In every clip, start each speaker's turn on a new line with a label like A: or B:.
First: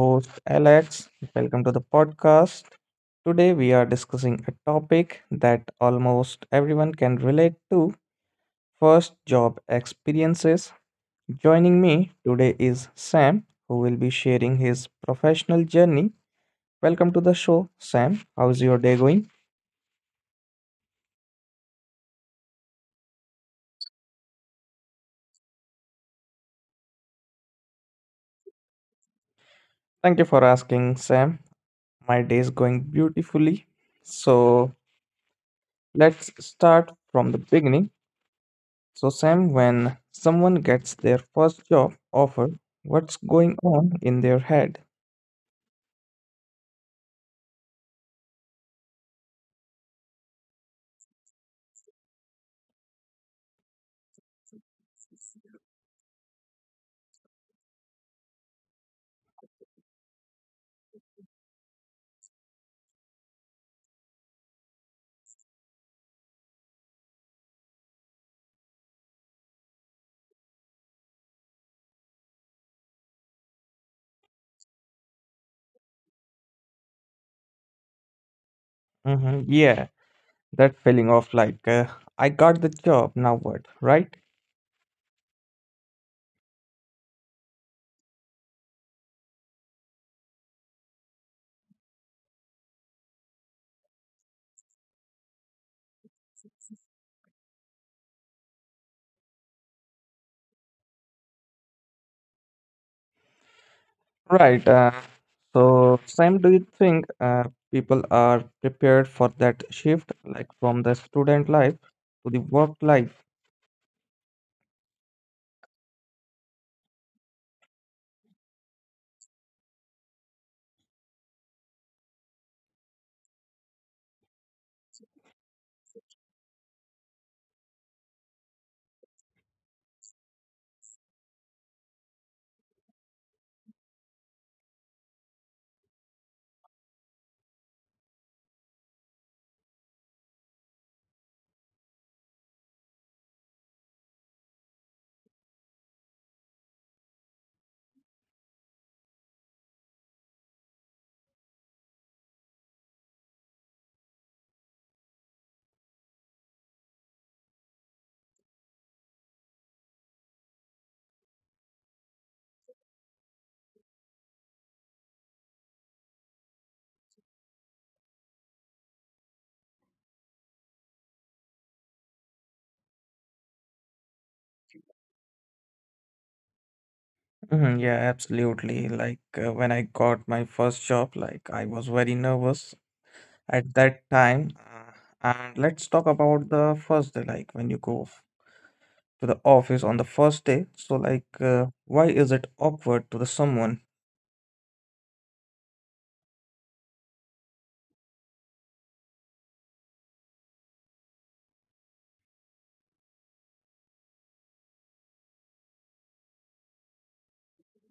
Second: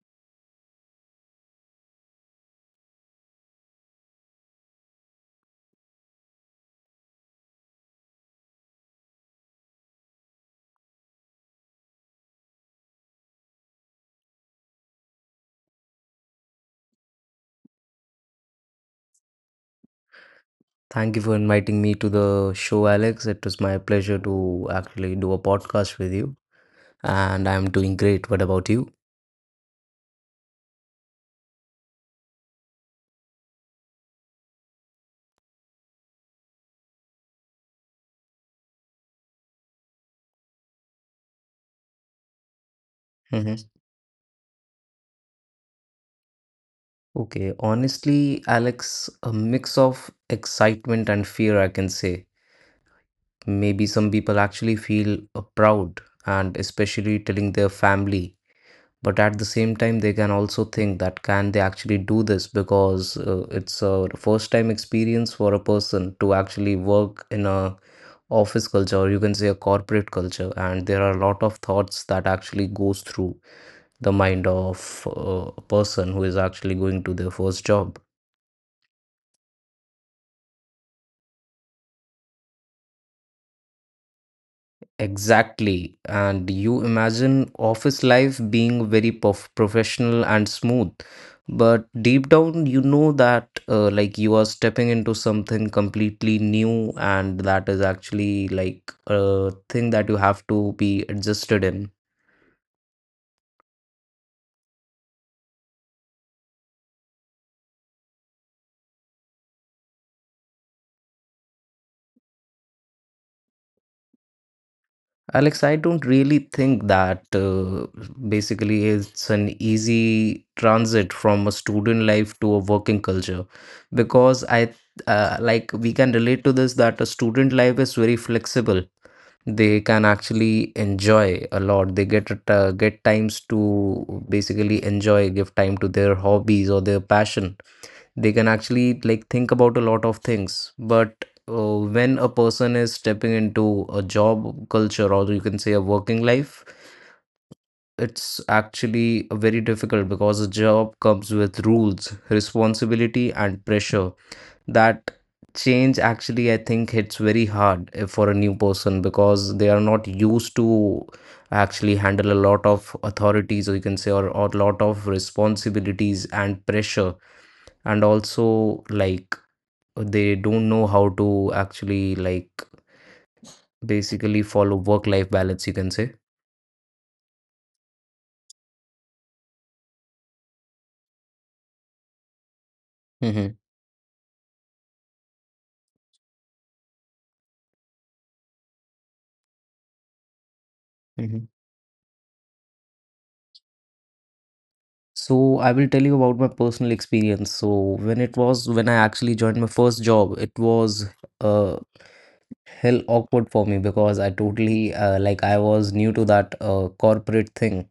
A: host, Alex. Welcome to the podcast. Today, we are discussing a topic that almost everyone can relate to: first job experiences. Joining me today is Sam, who will be sharing his professional journey. Welcome to the show, Sam. How's your day going?
B: Thank you for inviting me to the show, Alex. It was my pleasure to actually do a podcast with you, and I'm doing great. What about you?
A: Thank you for asking, Sam. My day is going beautifully. So, let's start from the beginning. So, Sam, when someone gets their first job offer, what's
B: hmm
A: going on in their head?
B: Okay, honestly, Alex, a mix of excitement and fear, I can say. Maybe some people actually feel proud and especially telling their family, but at the same time, they can also think that can they actually do this because it's a first time experience for a person to actually work in a office culture, or you can say a corporate culture, and there are a lot of thoughts that actually goes through the mind of a person who is actually going to their first job.
A: Yeah, that feeling of like, I got the job, now what, right?
B: Exactly, and you imagine office life being very professional and smooth, but deep down you know that like you are stepping into something completely new, and that is actually like a thing that you have to be adjusted in.
A: Right. So, Sam, do you think people are prepared for that shift, like from the student life to the work life?
B: Alex, I don't really think that basically it's an easy transit from a student life to a working culture because I like we can relate to this that a student life is very flexible. They can actually enjoy a lot. They get it, get times to basically enjoy, give time to their hobbies or their passion. They can actually like think about a lot of things, but when a person is stepping into a job culture, or you can say a working life, it's actually very difficult because a job comes with rules, responsibility and pressure. That change actually, I think, hits very hard for a new person because they are not used to actually handle a lot of authorities, or you can say or a lot of responsibilities and pressure. And also like they don't know how to actually like basically follow work life balance, you can say.
A: Mhm, yeah, absolutely. Like when I got my first job, like I was very nervous
B: Mm-hmm.
A: at that time. And let's talk about the first day, like when you to the office on the first day. So,
B: Mm-hmm.
A: why is it awkward to the someone?
B: So I will tell you about my personal experience. So when it was when I actually joined my first job, it was uh hell awkward for me because I totally like I was new to that corporate thing,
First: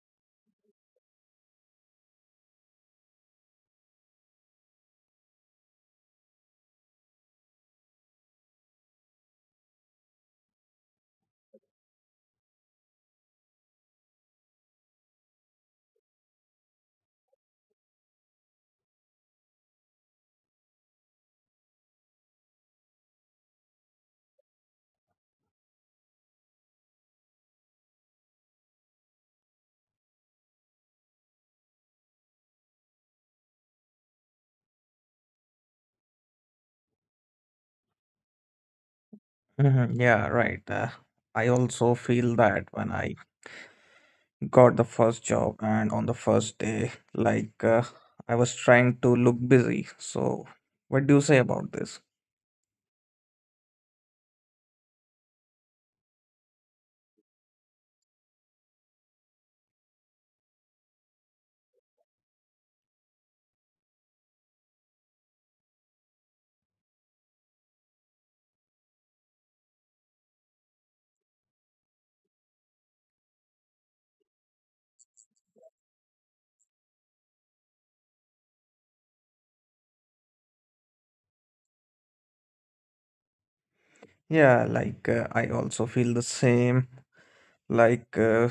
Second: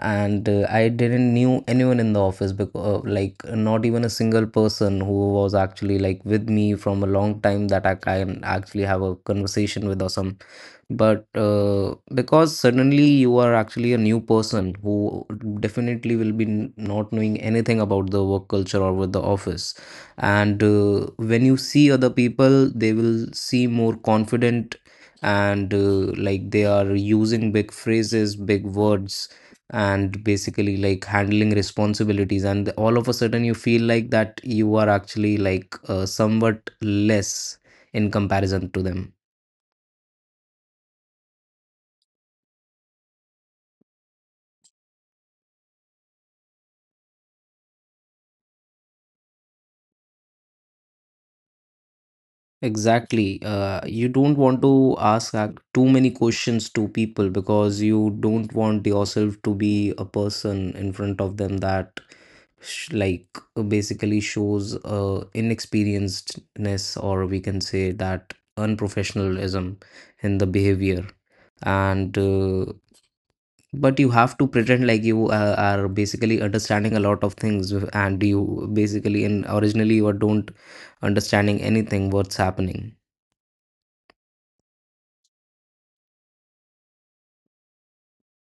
B: and I didn't knew anyone in the office because like not even a single person who was actually like with me from a long time that I can actually have a conversation with or some. But because suddenly you are actually a new person who definitely will be not knowing anything about the work culture or with the office, and when you see other people, they will seem more confident, and like they are using big phrases, big words, and basically like handling responsibilities, and all of a sudden you feel like that you are actually like somewhat less in comparison to them.
A: Mhm, yeah, right. I also feel that when I got the first job and on the first day, I was trying to look busy. So, what do you say about this?
B: Exactly, you don't want to ask too many questions to people because you don't want yourself to be a person in front of them that like basically shows inexperiencedness, or we can say that unprofessionalism in the behavior. And But you have to pretend like you are basically understanding a lot of things, and you basically in originally you don't understanding anything what's happening.
A: Yeah, I also feel the same. Like, uh,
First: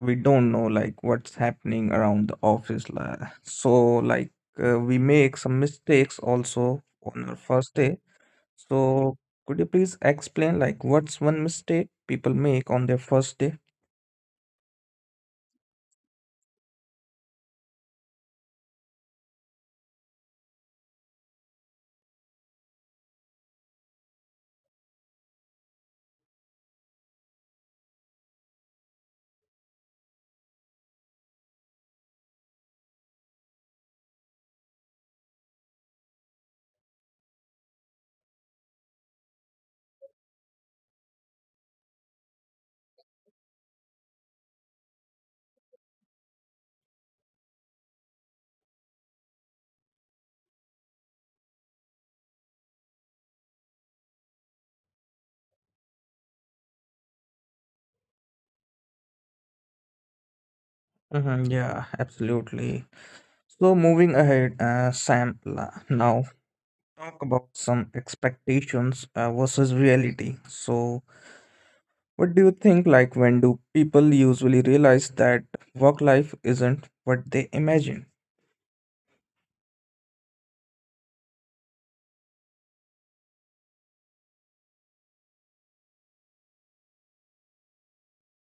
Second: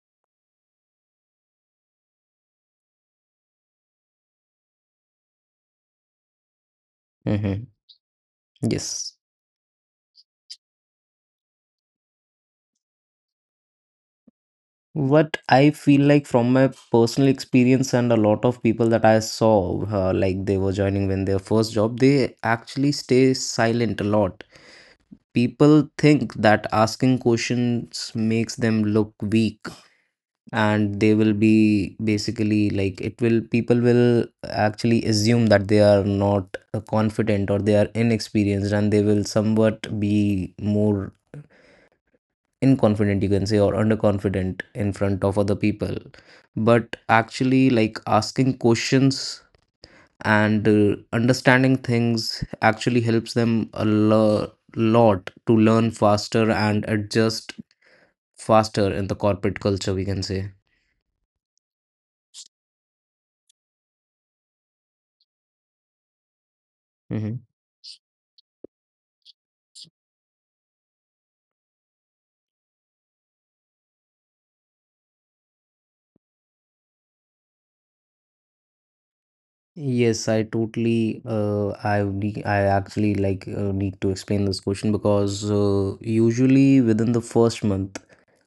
A: we don't know like what's happening around the office, so like we make some mistakes also on our
B: Hmm.
A: first day,
B: Yes.
A: so could you please explain, like, what's one mistake people make on their first day?
B: What I feel like from my personal experience and a lot of people that I saw, like they were joining when their first job, they actually stay silent a lot. People think that asking questions makes them look weak, and they will be basically like it will people will actually assume that they are not confident, or they are inexperienced, and they will somewhat be more inconfident, you can say, or underconfident in front of other people. But actually like asking questions and understanding things actually helps them a lot to learn faster and adjust faster in the corporate culture, we can say.
A: Mhm, yeah, absolutely. So, moving ahead, now talk
B: Hmm.
A: about some expectations versus reality. So what do you think, like, when do people usually realize that work life isn't what they imagine?
B: Yes, I totally. I actually like need to explain this question because usually within the first month,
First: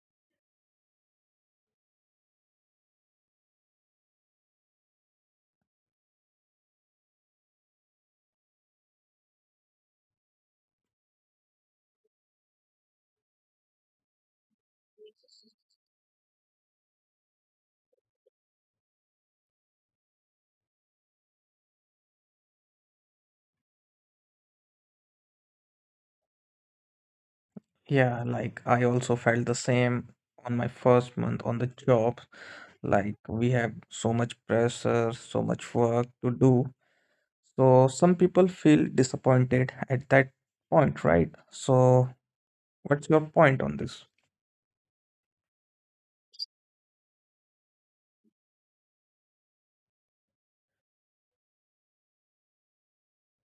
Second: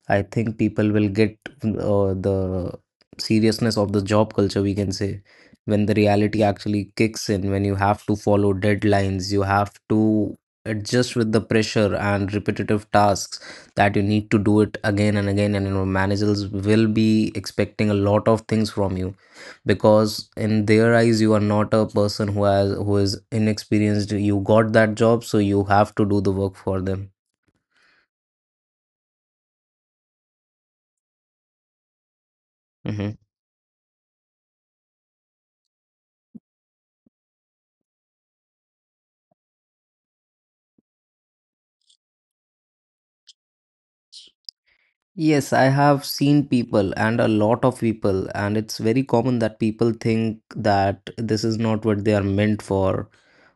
B: I think people will get the seriousness of the job culture, we can say, when the reality actually kicks in, when you have to follow deadlines, you have to adjust with the pressure and repetitive tasks that you need to do it again and again. And you know, managers will be expecting a lot of things from you because in their eyes, you are not a person who has who is inexperienced. You got that job, so you have to do the work for them.
A: Yeah, like I also felt the same on my first month on the job. Like
B: Mm-hmm.
A: we have so much pressure, so much work to do. So some people feel disappointed at that point, right? So what's your point on this?
B: Yes, I have seen people and a lot of people, and it's very common that people think that this is not what they are meant for,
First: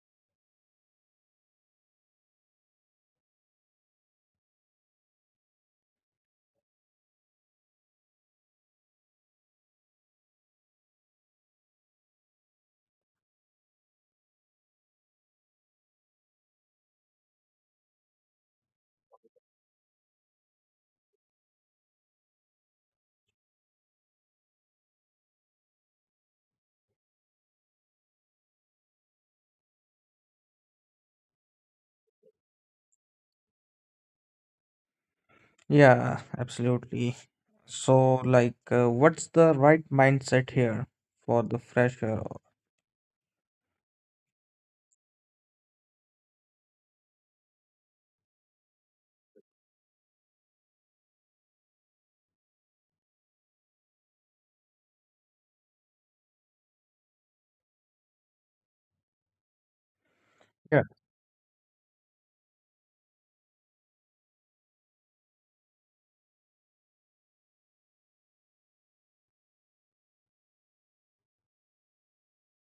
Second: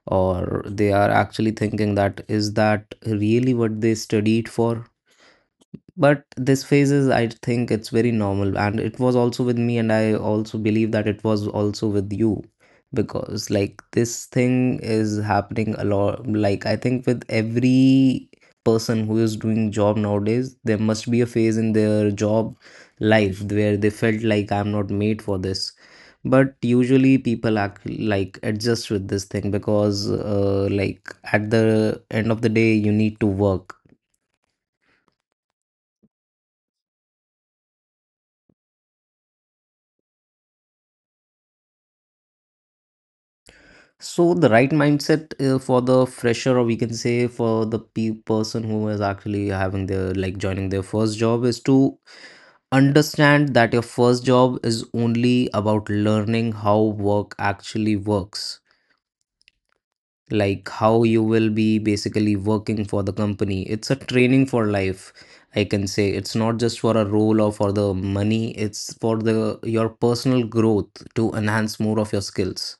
B: or they are actually thinking that is that really what they studied for? But this phase is, I think, it's very normal, and it was also with me, and I also believe that it was also with you, because like this thing is happening a lot, like I think with every person who is doing job nowadays, there must be a phase in their job life where they felt like I'm not made for this. But usually people act like adjust with this thing because like at the end of the day, you need to work.
A: Yeah, absolutely. So, like, what's the right mindset here for the fresher?
B: So the right mindset for the fresher, or we can say for the pe person who is actually having their like joining their first job, is to understand that your first job is only about learning how work actually works, like how you will be basically working for the company. It's a training for life, I can say. It's not just for a role or for the money, it's for the your personal growth to enhance more of your skills.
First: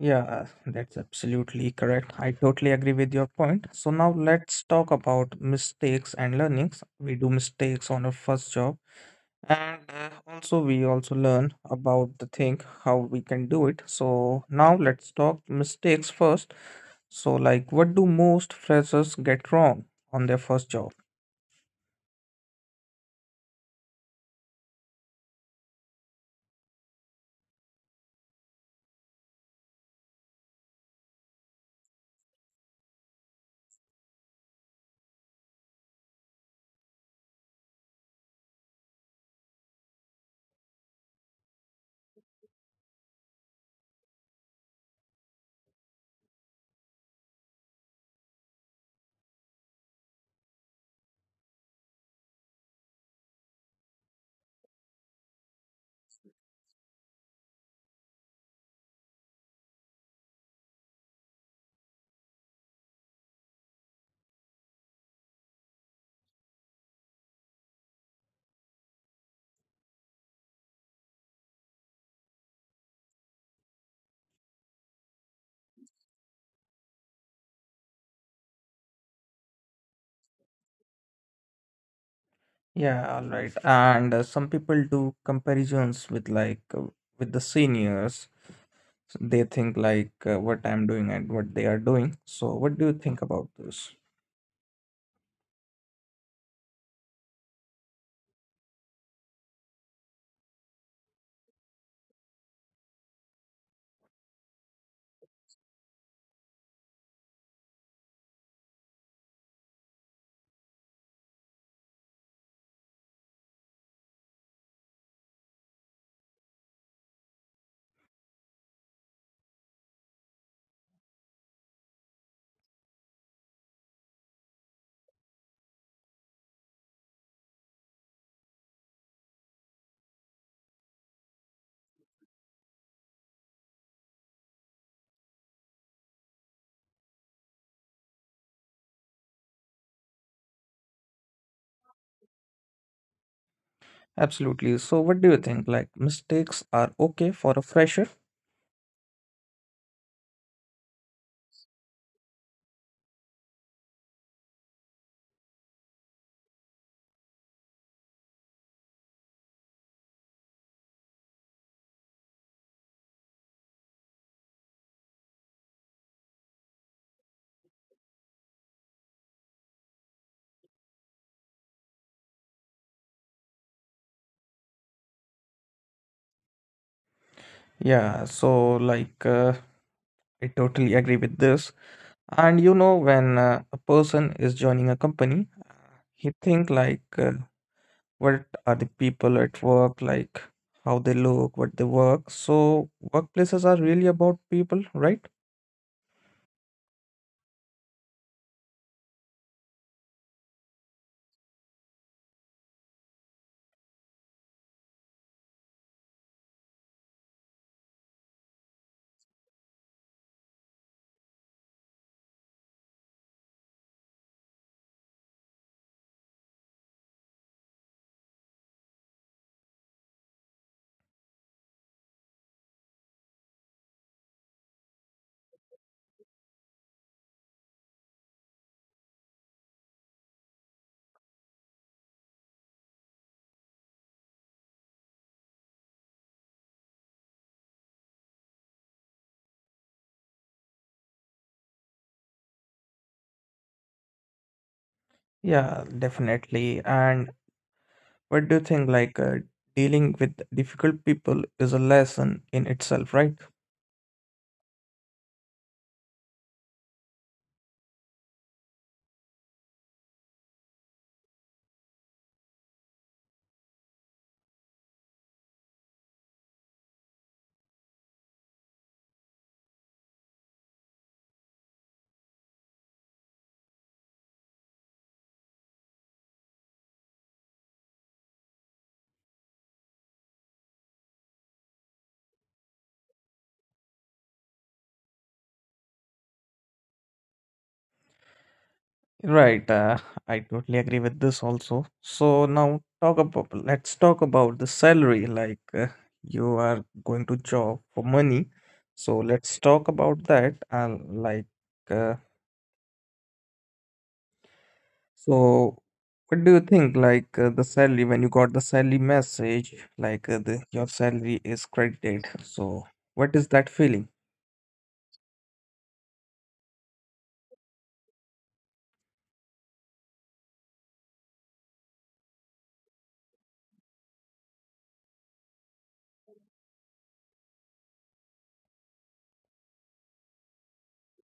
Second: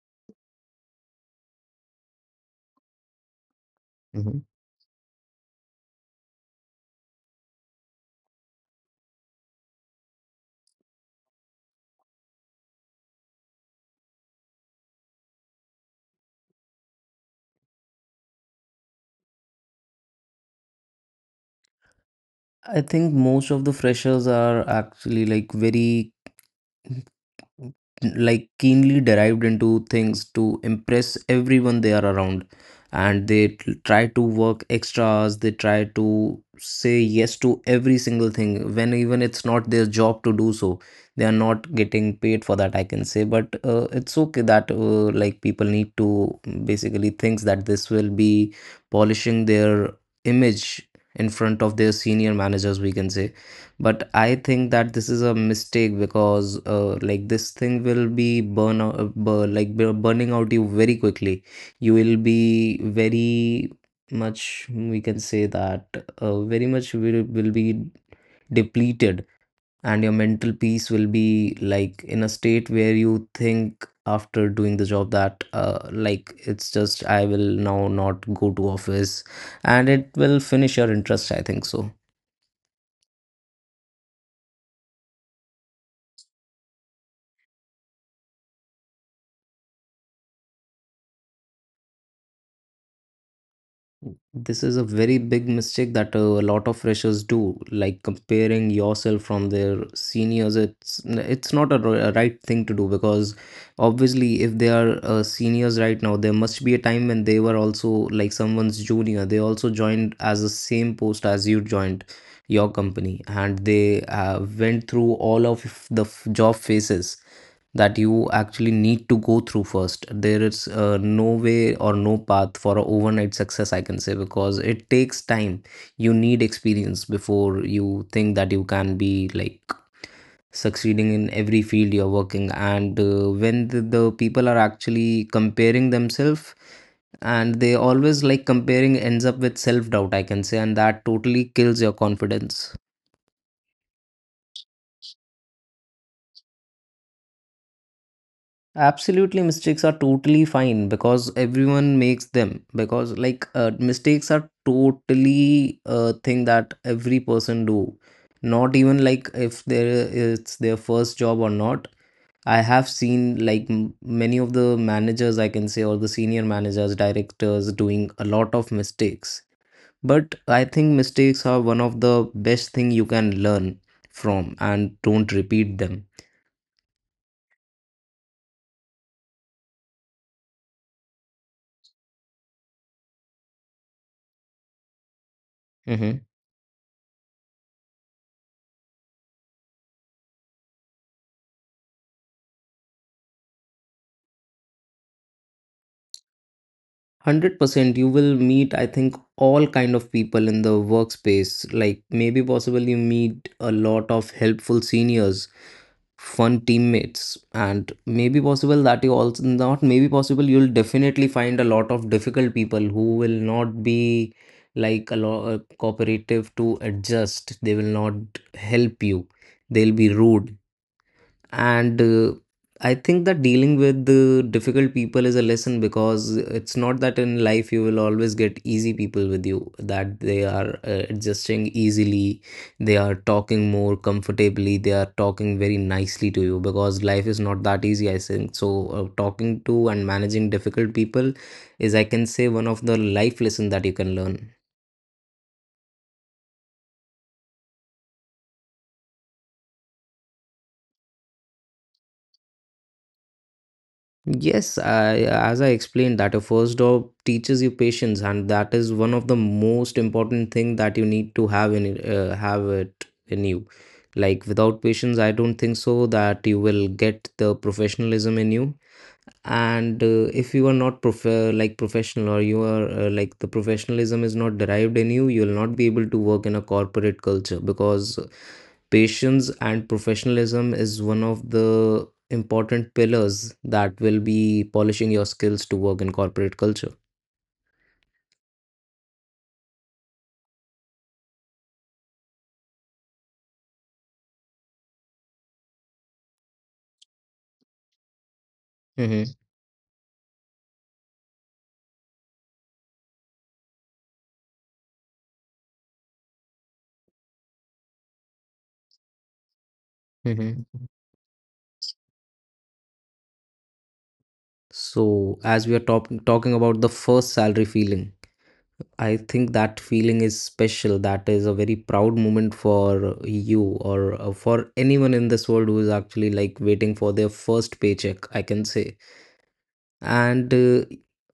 A: Yeah, that's absolutely correct. I totally agree with your point. So now let's talk about mistakes and learnings. We do mistakes on our first job, and also we also learn about the thing how we can do it. So now let's talk mistakes first. So, like, what do most freshers get wrong on their first job?
B: I think most of the freshers are actually like very like keenly derived into things to impress everyone they are around, and they try to work extras, they try to say yes to every single thing when even it's not their job to do so. They are not getting paid for that, I can say. But it's okay that like people need to basically thinks that this will be polishing their image in front of their senior managers, we can say. But I think that this is a mistake because like this thing will be burn out, burning out you very quickly. You will be very much, we can say that very much will be depleted, and your mental peace will be like in a state where you think after doing the job that like it's just I will now not go to office, and it will finish your interest, I think so.
A: Yeah, all right. And some people do comparisons with like with the seniors. So they think like, what I'm doing and what they are doing. So what do you think about this?
B: This is a very big mistake that a lot of freshers do, like comparing yourself from their seniors. It's not a, a right thing to do because obviously, if they are seniors right now, there must be a time when they were also like someone's junior. They also joined as the same post as you joined your company, and they went through all of the job phases that you actually need to go through first. There is no way or no path for a overnight success, I can say, because it takes time. You need experience before you think that you can be like succeeding in every field you're working. And when the people are actually comparing themselves, and they always like comparing ends up with self doubt, I can say, and that totally kills your confidence.
A: Absolutely. So what do you think, like, mistakes are okay for a fresher?
B: Absolutely mistakes are totally fine because everyone makes them, because like mistakes are totally a thing that every person do, not even like if there it's their first job or not. I have seen like many of the managers, I can say, or the senior managers, directors, doing a lot of mistakes. But I think mistakes are one of the best thing you can learn from, and don't repeat them.
A: Yeah, so like, I totally agree with this. And you know, when a person is joining a company,
B: Mm-hmm.
A: he think like, what are the people at work like, how they look, what they work? So workplaces are really about people, right?
B: 100% you will meet, I think, all kind of people in the workspace. Like maybe possible you meet a lot of helpful seniors, fun teammates, and maybe possible that you also not maybe possible you'll definitely find a lot of difficult people who will not be like a lot cooperative to adjust. They will not help you. They'll be rude. And I think that dealing with the difficult people is a lesson because it's not that in life you will always get easy people with you that they are adjusting easily. They are talking more comfortably, they are talking very nicely to you because life is not that easy, I think. So talking to and managing difficult people is, I can say, one of the life lesson that you can learn.
A: Yeah, definitely. And what do you think? Like dealing with difficult people is a lesson in itself, right?
B: Yes, I, as I explained that a first job teaches you patience, and that is one of the most important thing that you need to have in have it in you. Like without patience, I don't think so that you will get the professionalism in you and if you are not like professional, or you are like the professionalism is not derived in you, you will not be able to work in a corporate culture because patience and professionalism is one of the important pillars that will be polishing your skills to work in corporate culture.
A: Right. I totally agree with this also. So now talk about, let's talk about the salary. Like you are going to job for money. So
B: Mm-hmm.
A: let's talk about that. And like uh, so, what do you think? Like, the salary, when you got the salary message, like,
B: Mm-hmm.
A: your salary is credited. So what is that feeling?
B: So as we are talking about the first salary feeling, I think that feeling is special. That is a very proud moment for you or for anyone in this world who is actually like waiting for their first paycheck, I can say. And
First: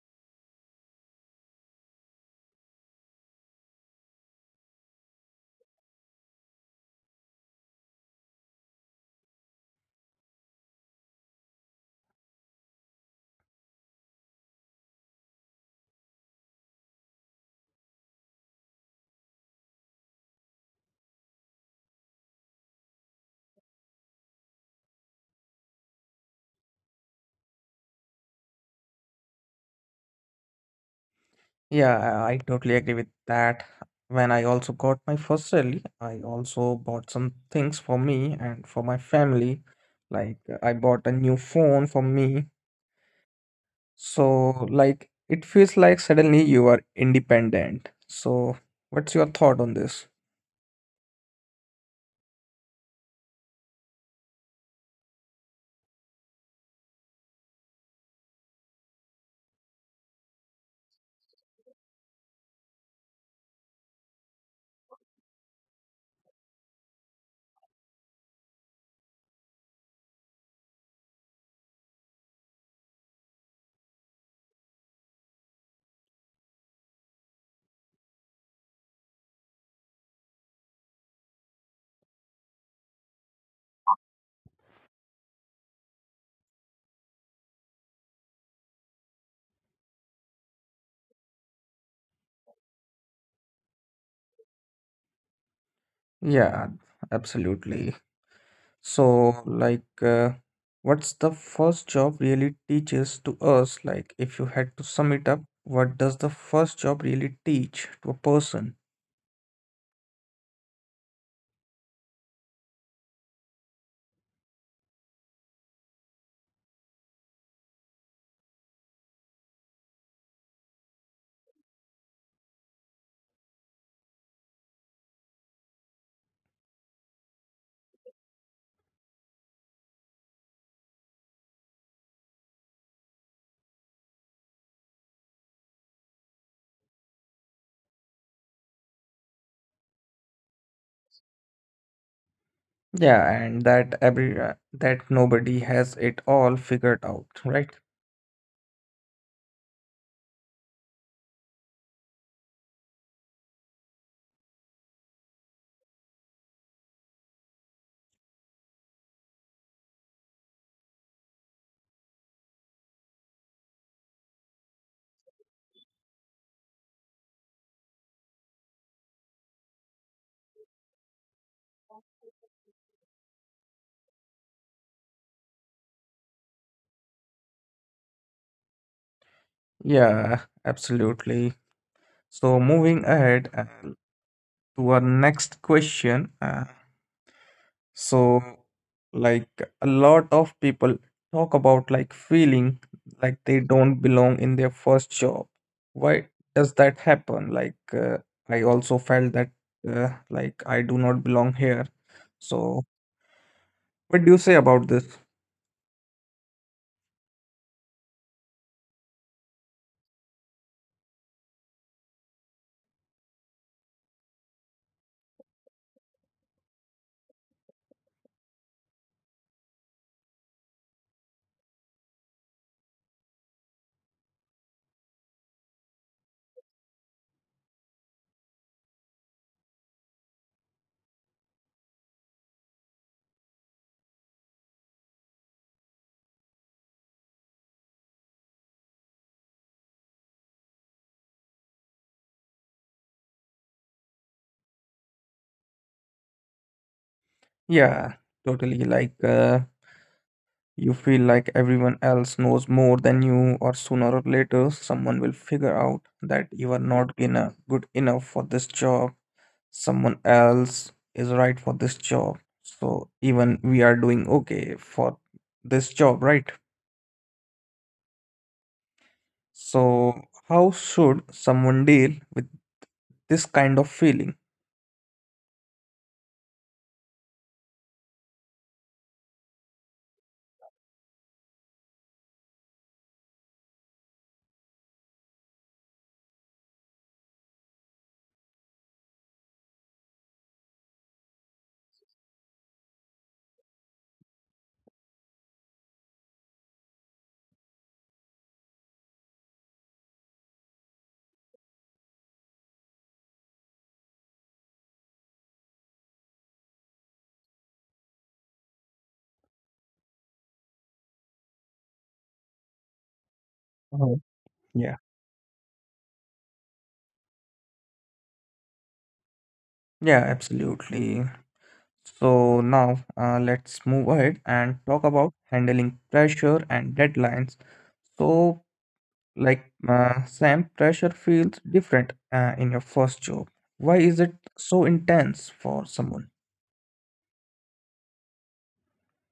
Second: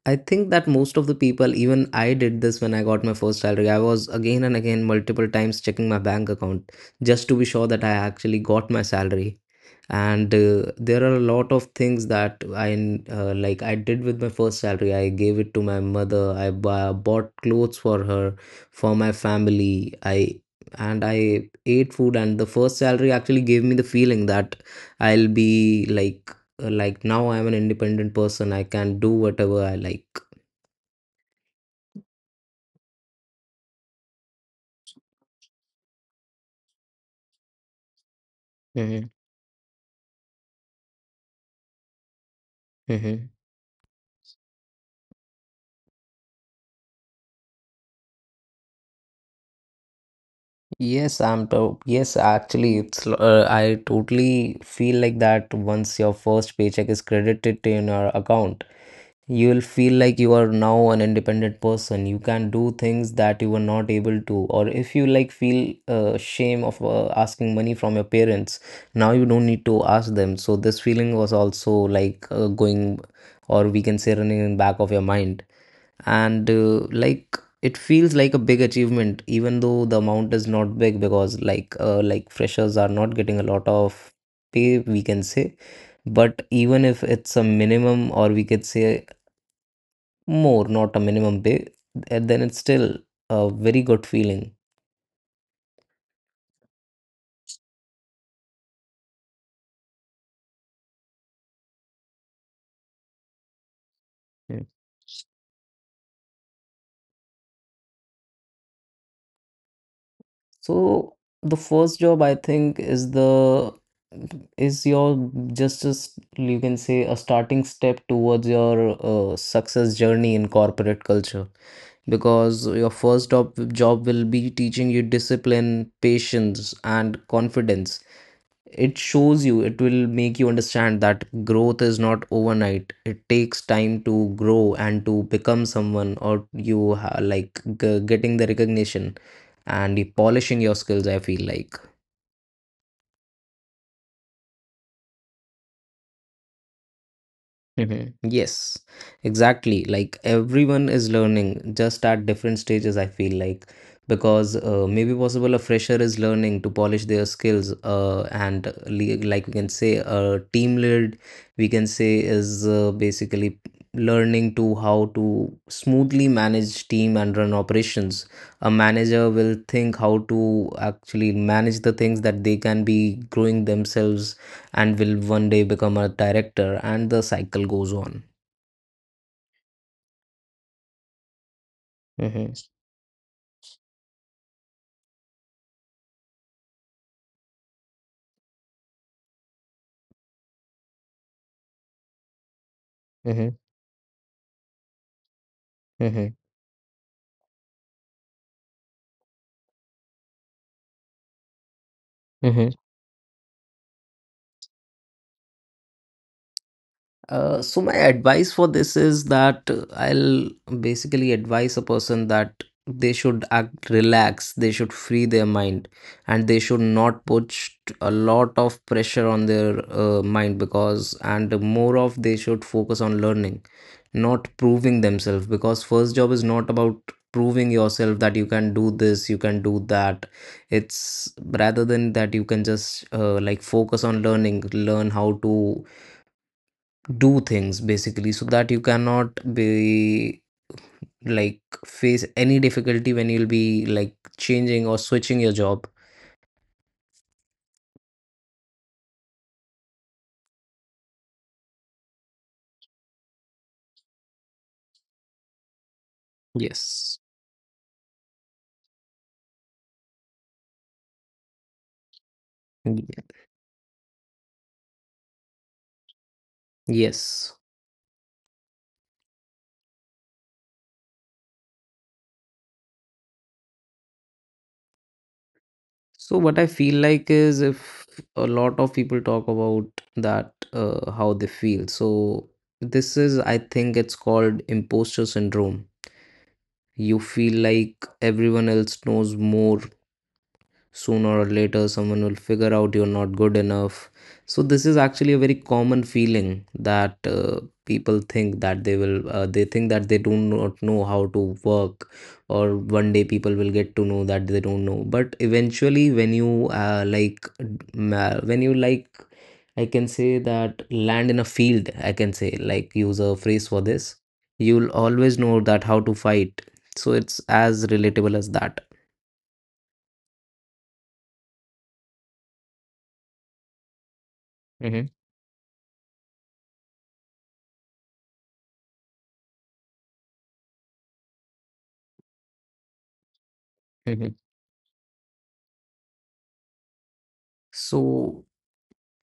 B: I think that most of the people, even I did this when I got my first salary. I was again and again multiple times checking my bank account just to be sure that I actually got my salary, and there are a lot of things that I like I did with my first salary. I gave it to my mother, I bought clothes for her, for my family, I and I ate food. And the first salary actually gave me the feeling that I'll be like, like now I'm an independent person, I can do whatever I like.
A: Yeah, I totally agree with that. When I also got my first salary, I also bought some things for me and for my
B: Mhm,
A: family. Like I bought a new phone for me.
B: mhm.
A: So like it feels like suddenly you are independent. So what's your thought on this?
B: Yes, I'm to yes, actually, it's I totally feel like that once your first paycheck is credited in your account, you will feel like you are now an independent person, you can do things that you were not able to, or if you like feel shame of asking money from your parents, now you don't need to ask them. So this feeling was also like going, or we can say running in back of your mind, and like it feels like a big achievement even though the amount is not big, because like freshers are not getting a lot of pay, we can say. But even if it's a minimum, or we could say more, not a minimum pay, and then it's still a very good feeling.
A: Yeah, absolutely. So like, what's the first job really teaches to us? Like if you
B: Yeah.
A: had to sum it up, what does the first job really teach to a person?
B: So the first job, I think, is the is your just, as you can say, a starting step towards your success journey in corporate culture, because your first job will be teaching you discipline, patience, and confidence. It shows you, it will make you understand that growth is not overnight, it takes time to grow and to become someone, or you like getting the recognition and the polishing your skills, I feel like.
A: Yeah, and that every that nobody has it all figured out, right?
B: Mhm. Yes, exactly. Like everyone is learning just at different stages, I feel like. Because maybe possible a fresher is learning to polish their skills, and like we can say, a team lead, we can say, is basically learning to how to smoothly manage team and run operations. A manager will think how to actually manage the things that they can be growing themselves, and will one day become a director, and the cycle goes on.
A: Yeah, absolutely.
B: Mhm,
A: So moving ahead, to our next question. So like a lot of people talk about like feeling like
B: mhm,
A: they don't belong in their first job. Why
B: mhm,
A: does that happen? Like I also felt that like I do not belong here.
B: mhm.
A: So what do you say about this?
B: So my advice for this is that I'll basically advise a person that they should act relax, they should free their mind, and they should not put a lot of pressure on their mind, because and more of they should focus on learning, not proving themselves, because first job is not about proving yourself that you can do this, you can do that. It's rather than that, you can just like focus on learning, learn how to do things basically, so that you cannot be like face any difficulty when you'll be like changing or switching your job.
A: Yeah, totally. Like you feel like everyone else knows more than you, or sooner or later, someone will figure out that you are not
B: Yes.
A: going good enough for this job. Someone else is right for this job. So
B: Ye-
A: even we are doing okay for this job, right?
B: yes.
A: So how should someone deal with this kind of feeling?
B: So what I feel like is, if a lot of people talk about that how they feel. So this is, I think, it's called imposter syndrome. You feel like everyone else knows more, sooner or later someone will figure out you're not good enough. So this is actually a very common feeling that people think that they will they think that they do not know how to work, or one day people will get to know that they don't know. But eventually when you like when you like, I can say, that land in a field, I can say, like use a phrase for this,
A: Mhm.
B: you'll
A: Yeah,
B: always know that how to fight. So it's as relatable as that.
A: yeah, absolutely. So now let's move ahead and talk
B: Hmm.
A: about handling pressure and deadlines. So like, Sam, pressure feels different in your first job. Why is it
B: Hmm.
A: so intense for someone?
B: So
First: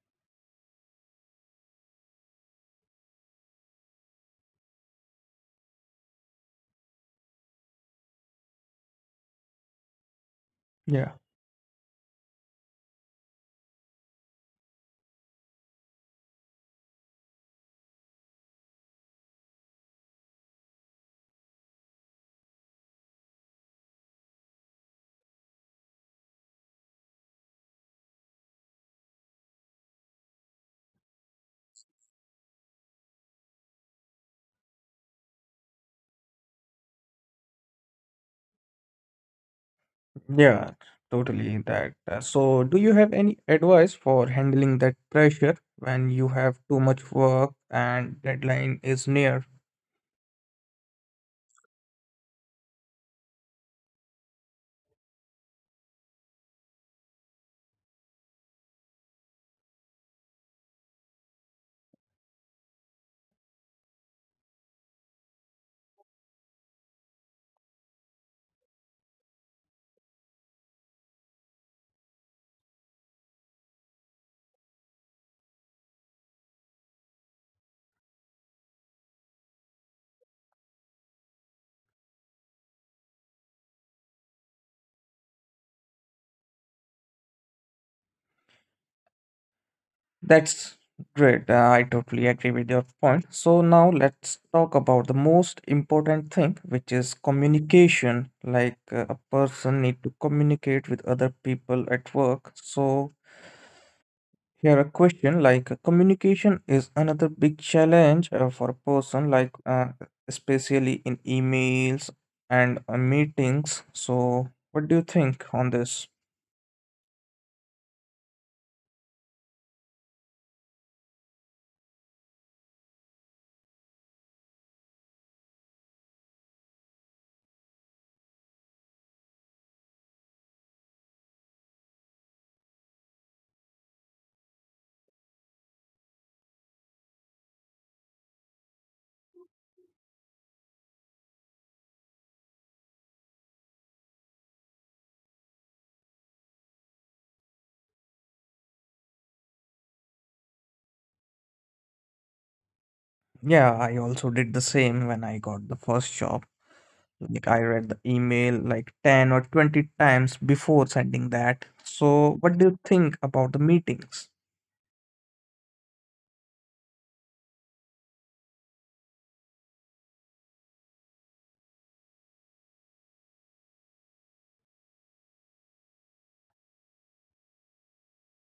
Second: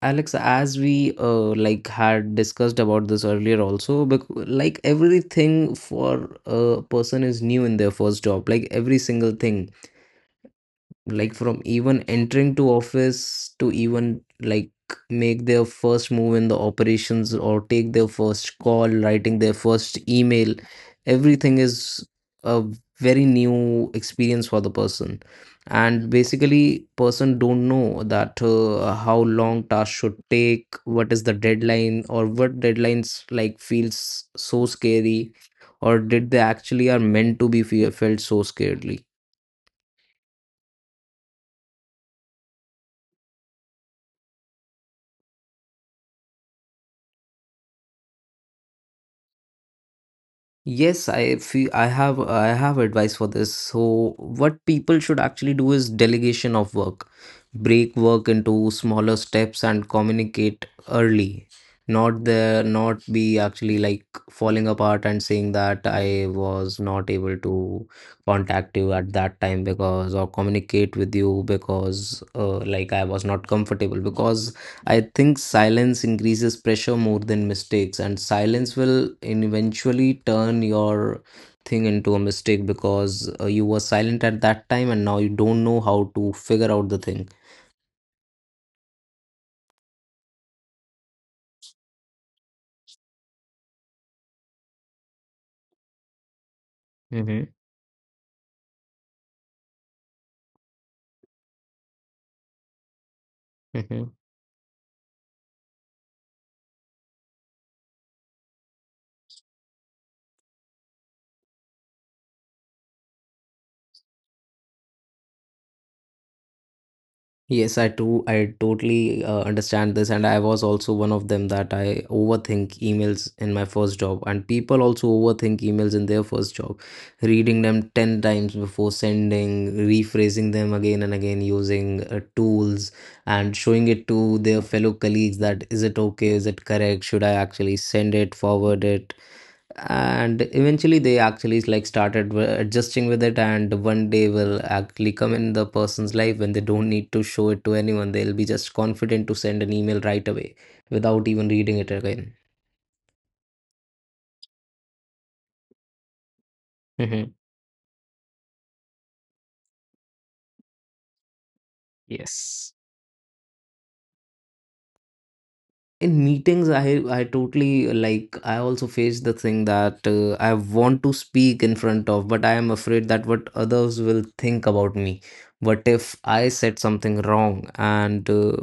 B: Alex, as we like had discussed about this earlier also, like everything for a person is new in their first job, like every single thing,
A: Yeah,
B: like from even entering to office to even like make their first move in the operations, or take their first call, writing their first email, everything is a very new experience for the person. And basically person don't know that how long task should take, what is the deadline, or what deadlines like feels so scary, or did they actually are meant to be felt so scaredly.
A: yeah, totally that. So, do you have any advice for handling that pressure when you have too much work and deadline is near?
B: Yes, I feel I have advice for this. So what people should actually do is delegation of work. Break work into smaller steps and communicate early. Not there not be actually like falling apart and saying that I was not able to contact you at that time because, or communicate with you because like I was not comfortable, because I think silence increases pressure more than mistakes, and silence will eventually turn your thing into a mistake, because you were silent at that time and now you don't know how to figure out the thing.
A: That's great. I totally agree with your point. So now let's talk about the most important thing, which is
B: Mm-hmm.
A: communication. Like a person need to communicate with other people at work. So here a question, like communication is another big challenge for a person, like especially in emails and meetings. So what do you think on this?
B: Yes, I totally understand this, and I was also one of them that I overthink emails in my first job, and people also overthink emails in their first job, reading them 10 times before sending, rephrasing them again and again using tools, and showing it to their fellow colleagues that is it okay, is it correct, should I actually send it, forward it, and eventually they actually like started adjusting with it, and one day will actually come in the person's life when they don't need to show it to anyone, they'll be just confident to send an email right away without even reading it again.
A: Yeah, I also did the same when I got the first job.
B: Hmm.
A: Like I read the email like 10 or 20 times before sending that. So what do
B: Yes.
A: you think about the meetings?
B: In meetings I totally like I also face the thing that I want to speak in front of, but I am afraid that what others will think about me, what if I said something wrong, and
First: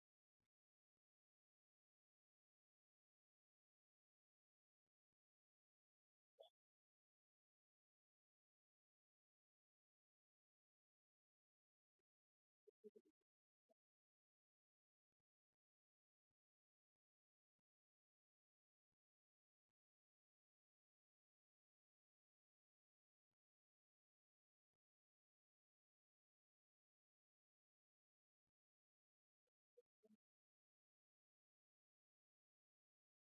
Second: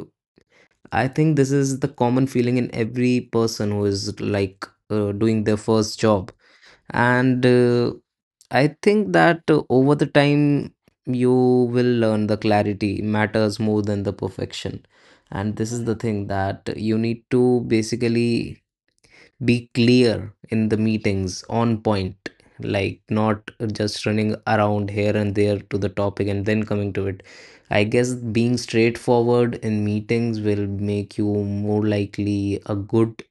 B: I think this is the common feeling in every person who is like doing their first job. And I think that over the time, you will learn the clarity matters more than the perfection. And this is the thing that you need to basically be clear in the meetings, on point, like not just running around here and there to the topic and then coming to it, I guess. Being straightforward in meetings will make you more likely a good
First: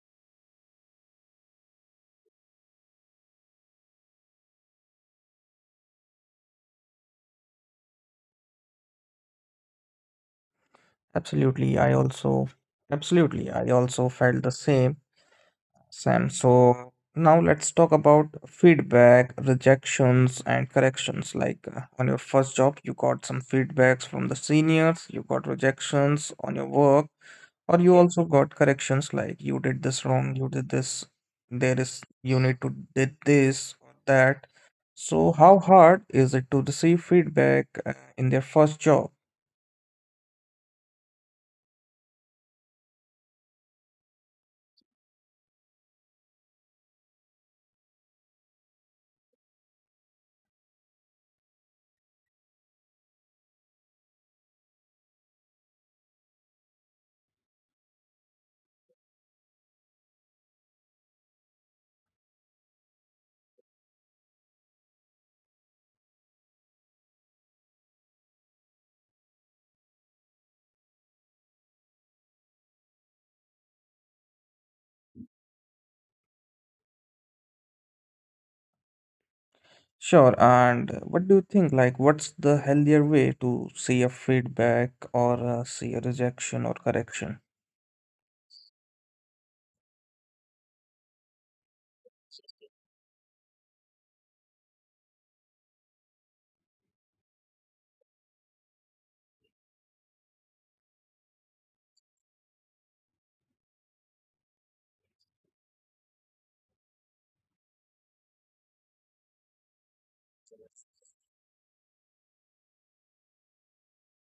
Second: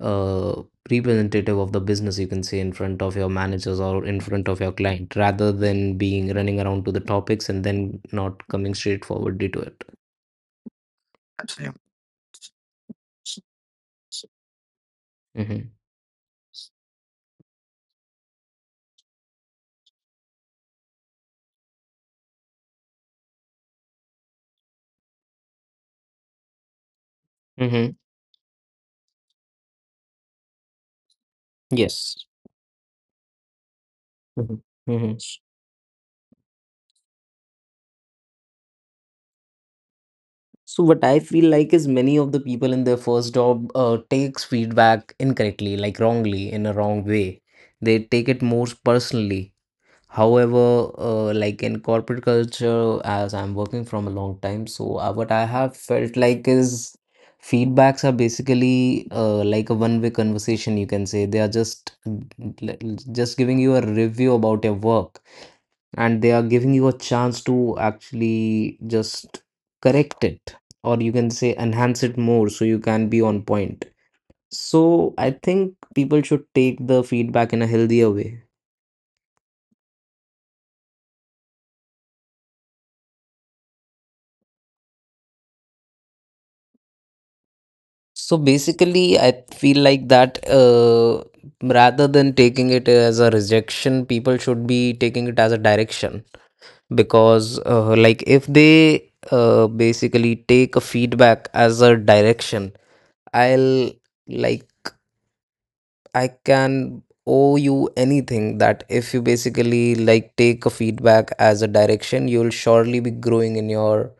B: uh, representative of the business, you can say, in front of your managers or in front of your client, rather than being running around to the topics and then not coming straightforwardly to it.
A: Absolutely, I also Absolutely, I also felt the same,
B: Mm-hmm.
A: Sam. So now let's talk about feedback, rejections, and corrections. Like on your first job, you got some feedbacks from the seniors, you got rejections on your work, or you
B: Mm-hmm.
A: also got corrections, like you did this wrong, you did this, there is
B: Yes.
A: you need to did this or that.
B: Mm-hmm.
A: So how hard is it to receive feedback in their first job?
B: So what I feel like is many of the people in their first job takes feedback incorrectly, like wrongly, in a wrong way. They take it more personally. However, like in corporate culture, as I'm working from a long time, so what I have felt like is, feedbacks are basically like a one-way conversation, you can say. They are just giving you a review about your work, and they are giving you a chance to actually just correct it, or you can say enhance it more so you can be on point. So I think people should take the feedback in a healthier way.
A: Sure. And what do you think, like, what's the healthier way to see a feedback or see a rejection or correction?
B: So basically I feel like that rather than taking it as a rejection, people should be taking it as a direction, because like if they basically take a feedback as a direction, I'll like I can owe you anything that if you basically like take a feedback as a direction, you'll surely be growing in your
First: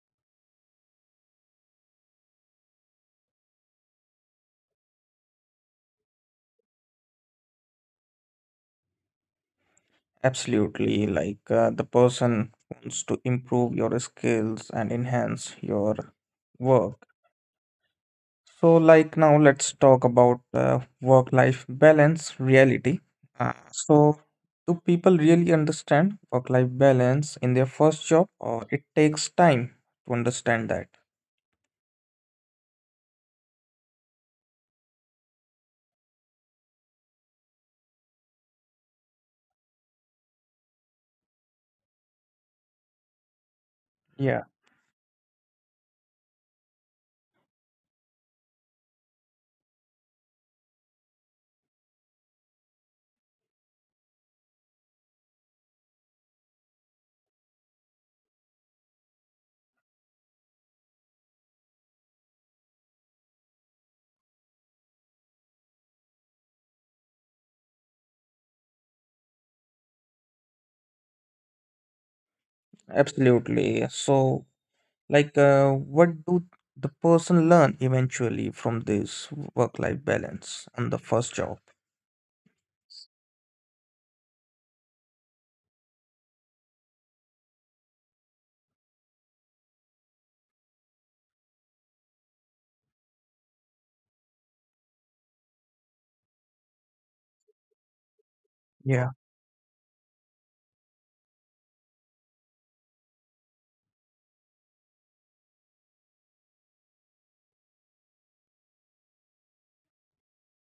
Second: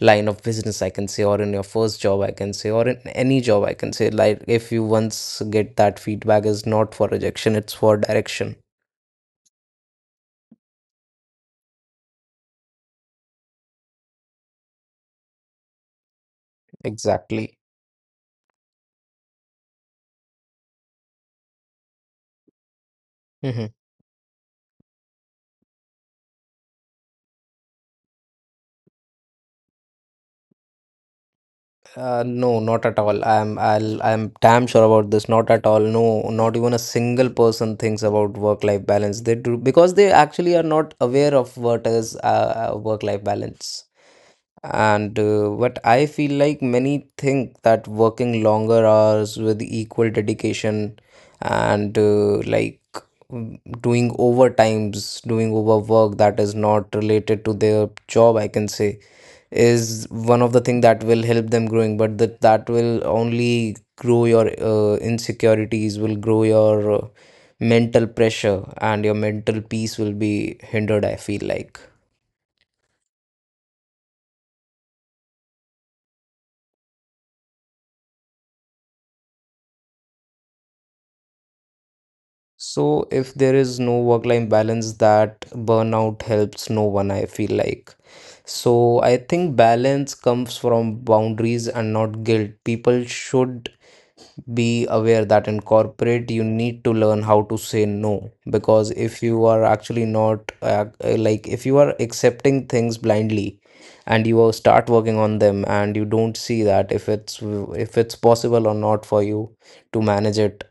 B: line of business, I can say, or in your first job, I can say, or in any job, I can say. Like, if you once get that feedback, is not for rejection, it's for direction.
A: Absolutely. Like the person wants to improve your skills and enhance your work.
B: Exactly.
A: So, like, now, let's talk about work life balance reality. Uh,
B: Mhm.
A: so, do people really understand work life balance in their first job, or it takes time to understand that?
B: No, not at all. I'm damn sure about this. Not at all. No, not even a single person thinks about work-life balance. They do because they actually are not aware of what is work-life balance.
A: Yeah,
B: And but I feel like many think that working longer hours with equal dedication and doing overtimes, doing overwork that is not related to their job, I can say, is one of the thing that will help them growing. But that will only grow your insecurities, will grow your mental pressure, and your mental peace will be hindered, I feel like.
A: absolutely. So, like, what do the person learn eventually from this work life balance on the first job?
B: So if there is no work life balance, that burnout helps no one, I feel like. So I think balance comes from boundaries and not guilt. People should be aware that in corporate you need to learn how to say no, because
A: Yeah,
B: if you are actually not like, if you are accepting things blindly and you will start working on them and you don't see that if it's possible or not for you to manage it,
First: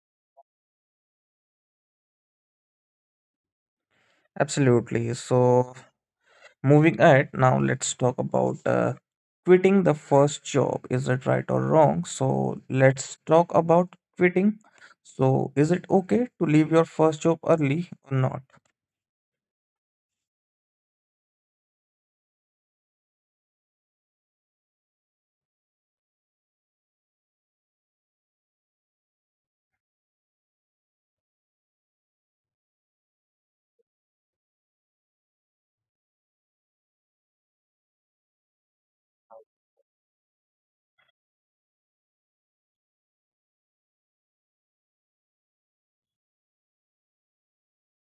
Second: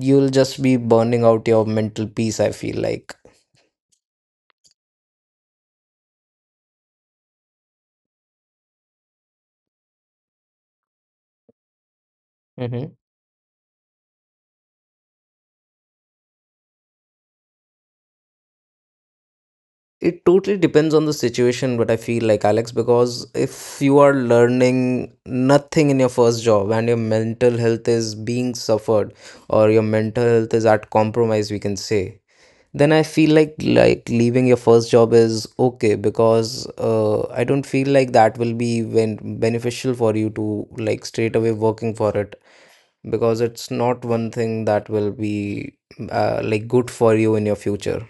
B: you'll just be burning out your mental peace, I feel like.
A: absolutely. So, moving ahead, now let's talk about quitting the first job. Is it right or wrong? So let's talk about quitting. So is it okay to leave your first job early or not?
B: It totally depends on the situation, but I feel like, Alex, because if you are learning nothing in your first job and your mental health is being suffered or your mental health is at compromise, we can say, then I feel like leaving your first job is okay, because I don't feel like that will be when beneficial for you to like straight away working for it, because it's not one thing that will be like good for you in your future.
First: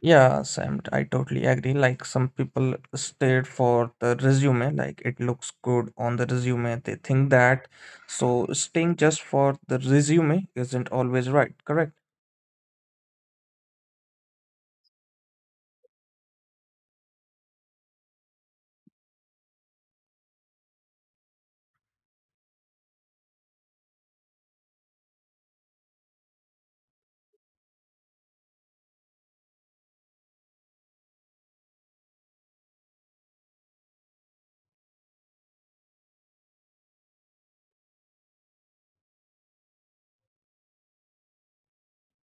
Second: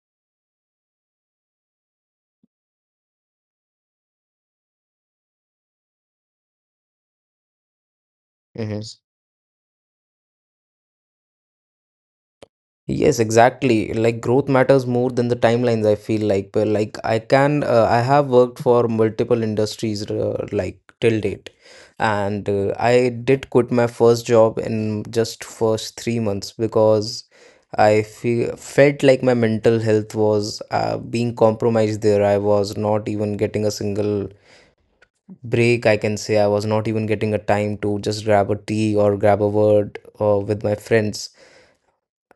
A: Yeah, Sam, I totally agree. Like some people stayed for the resume, like it looks good on the resume. They think that. So
B: Mhm.
A: staying just for the resume isn't always right, correct?
B: Yes, exactly. Like growth matters more than the timelines, I feel like. But like I can, I have worked for multiple industries like till date. And I did quit my first job in just first 3 months, because I feel felt like my mental health was being compromised there. I was not even getting a single break, I can say. I was not even getting a time to just grab a tea or grab a word with my friends,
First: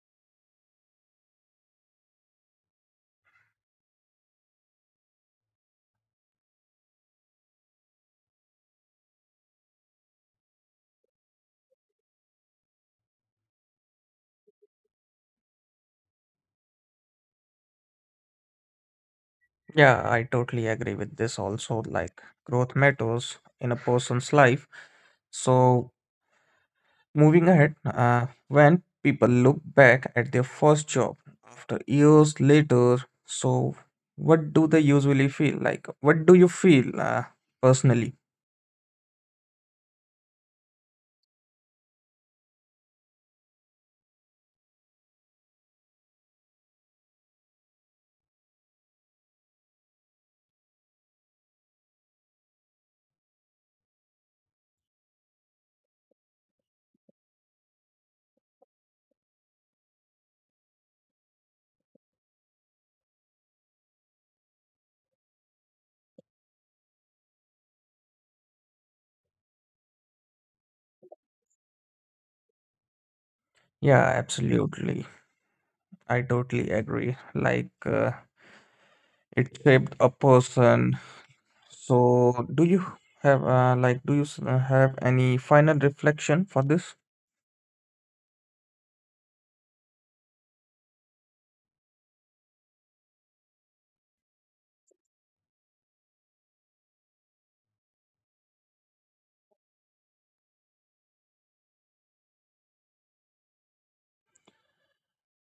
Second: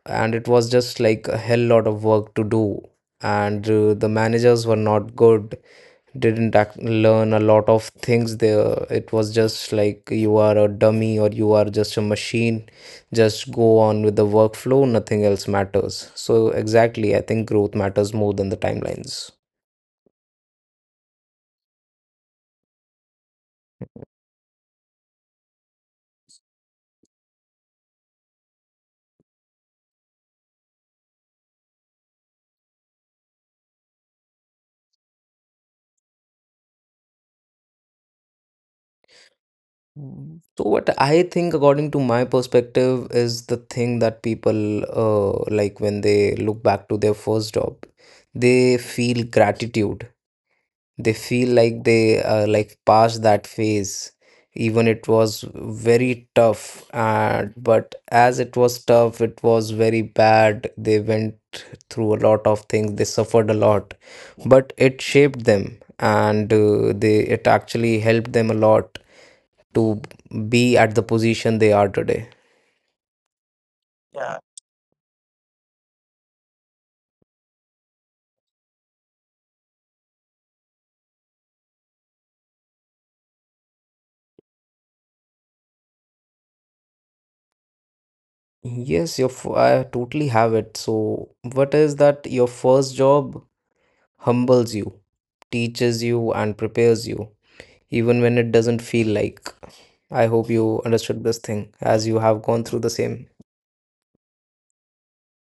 B: and it was just like a hell lot of work to do, and the managers were not good, didn't act- learn a lot of things there. It was just like you are a dummy or you are just a machine, just go on with the workflow, nothing else matters. So exactly, I think growth matters more than the timelines.
A: Yeah, I totally agree with this also. Like, growth matters in a person's life. So, moving ahead, when people look back at their first job after years later, so what do they usually feel? Like, what do you feel personally?
B: Mm. So what I think, according to my perspective, is the thing that people like, when they look back to their first job, they feel gratitude. They feel like they like passed that phase. Even it was very tough, and but as it was tough, it was very bad. They went through a lot of things, they suffered a lot, but it shaped them, and they it actually helped them a lot to be at the position they are today.
A: Yeah, absolutely. I totally agree. Like, it shaped a person. So, do you have, have any final reflection for this?
B: Yes, I totally have it. So what is that? Your first job humbles you, teaches you, and prepares you, even when it doesn't feel like. I hope you understood this thing, as you have gone through the same.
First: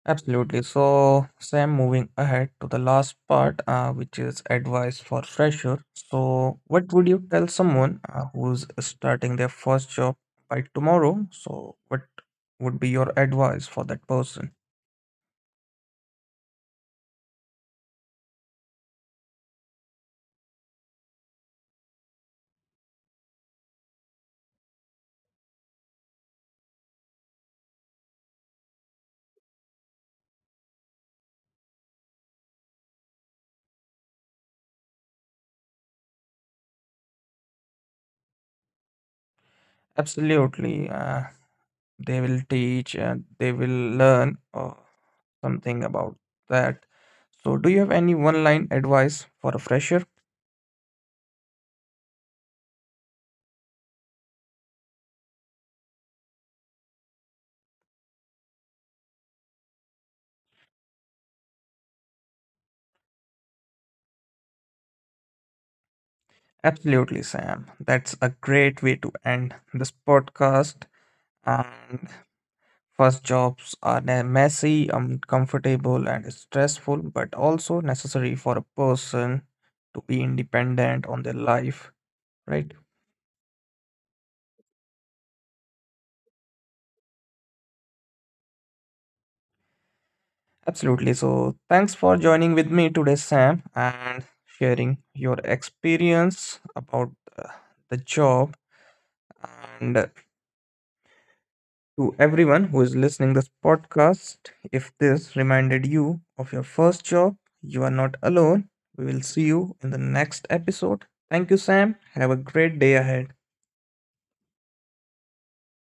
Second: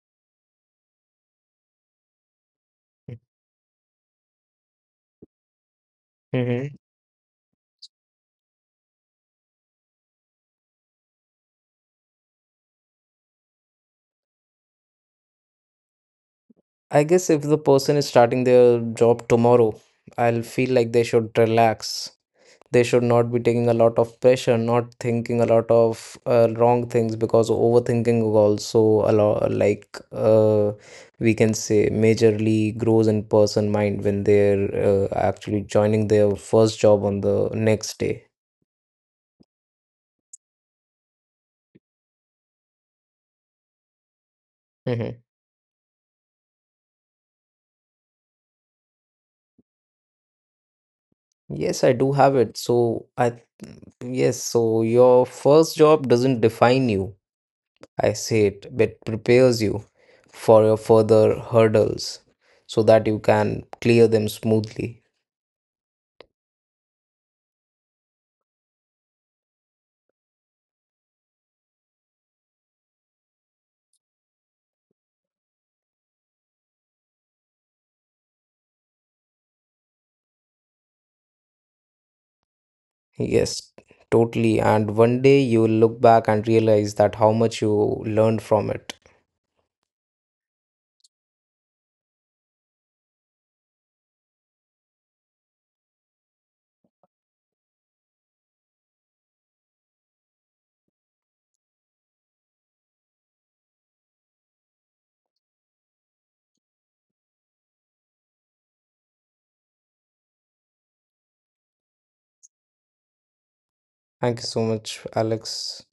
A: Absolutely. So, Sam, moving ahead to the last part, which is advice for fresher. So,
B: Hmm.
A: what would you tell someone who's starting their first job by tomorrow? So, what would be your advice for that person?
B: I guess if the person is starting their job tomorrow, I'll feel like they should relax. They should not be taking a lot of pressure, not thinking a lot of wrong things, because overthinking also a lot like we can say majorly grows in person mind when they're actually joining their first job on the next day.
A: Absolutely. They will teach and they will learn something about that. So, do you have any one line advice for a fresher?
B: Yes, I do have it. So I, yes, so your first job doesn't define you, I say it, but prepares you for your further hurdles so that you can clear them smoothly.
A: Absolutely, Sam. That's a great way to end this podcast. And first jobs are messy, uncomfortable, and stressful, but also necessary for a person to be independent on their life, right?
B: Yes, totally. And one day you will look back and realize that how much you learned from it.
A: Absolutely. So, thanks for joining with me today, Sam, and sharing your experience about the job. And to everyone who is listening this podcast, if this reminded you of your first job, you are not alone. We will see you in the next episode. Thank you, Sam. Have a great day ahead.
B: Thank you so much, Alex.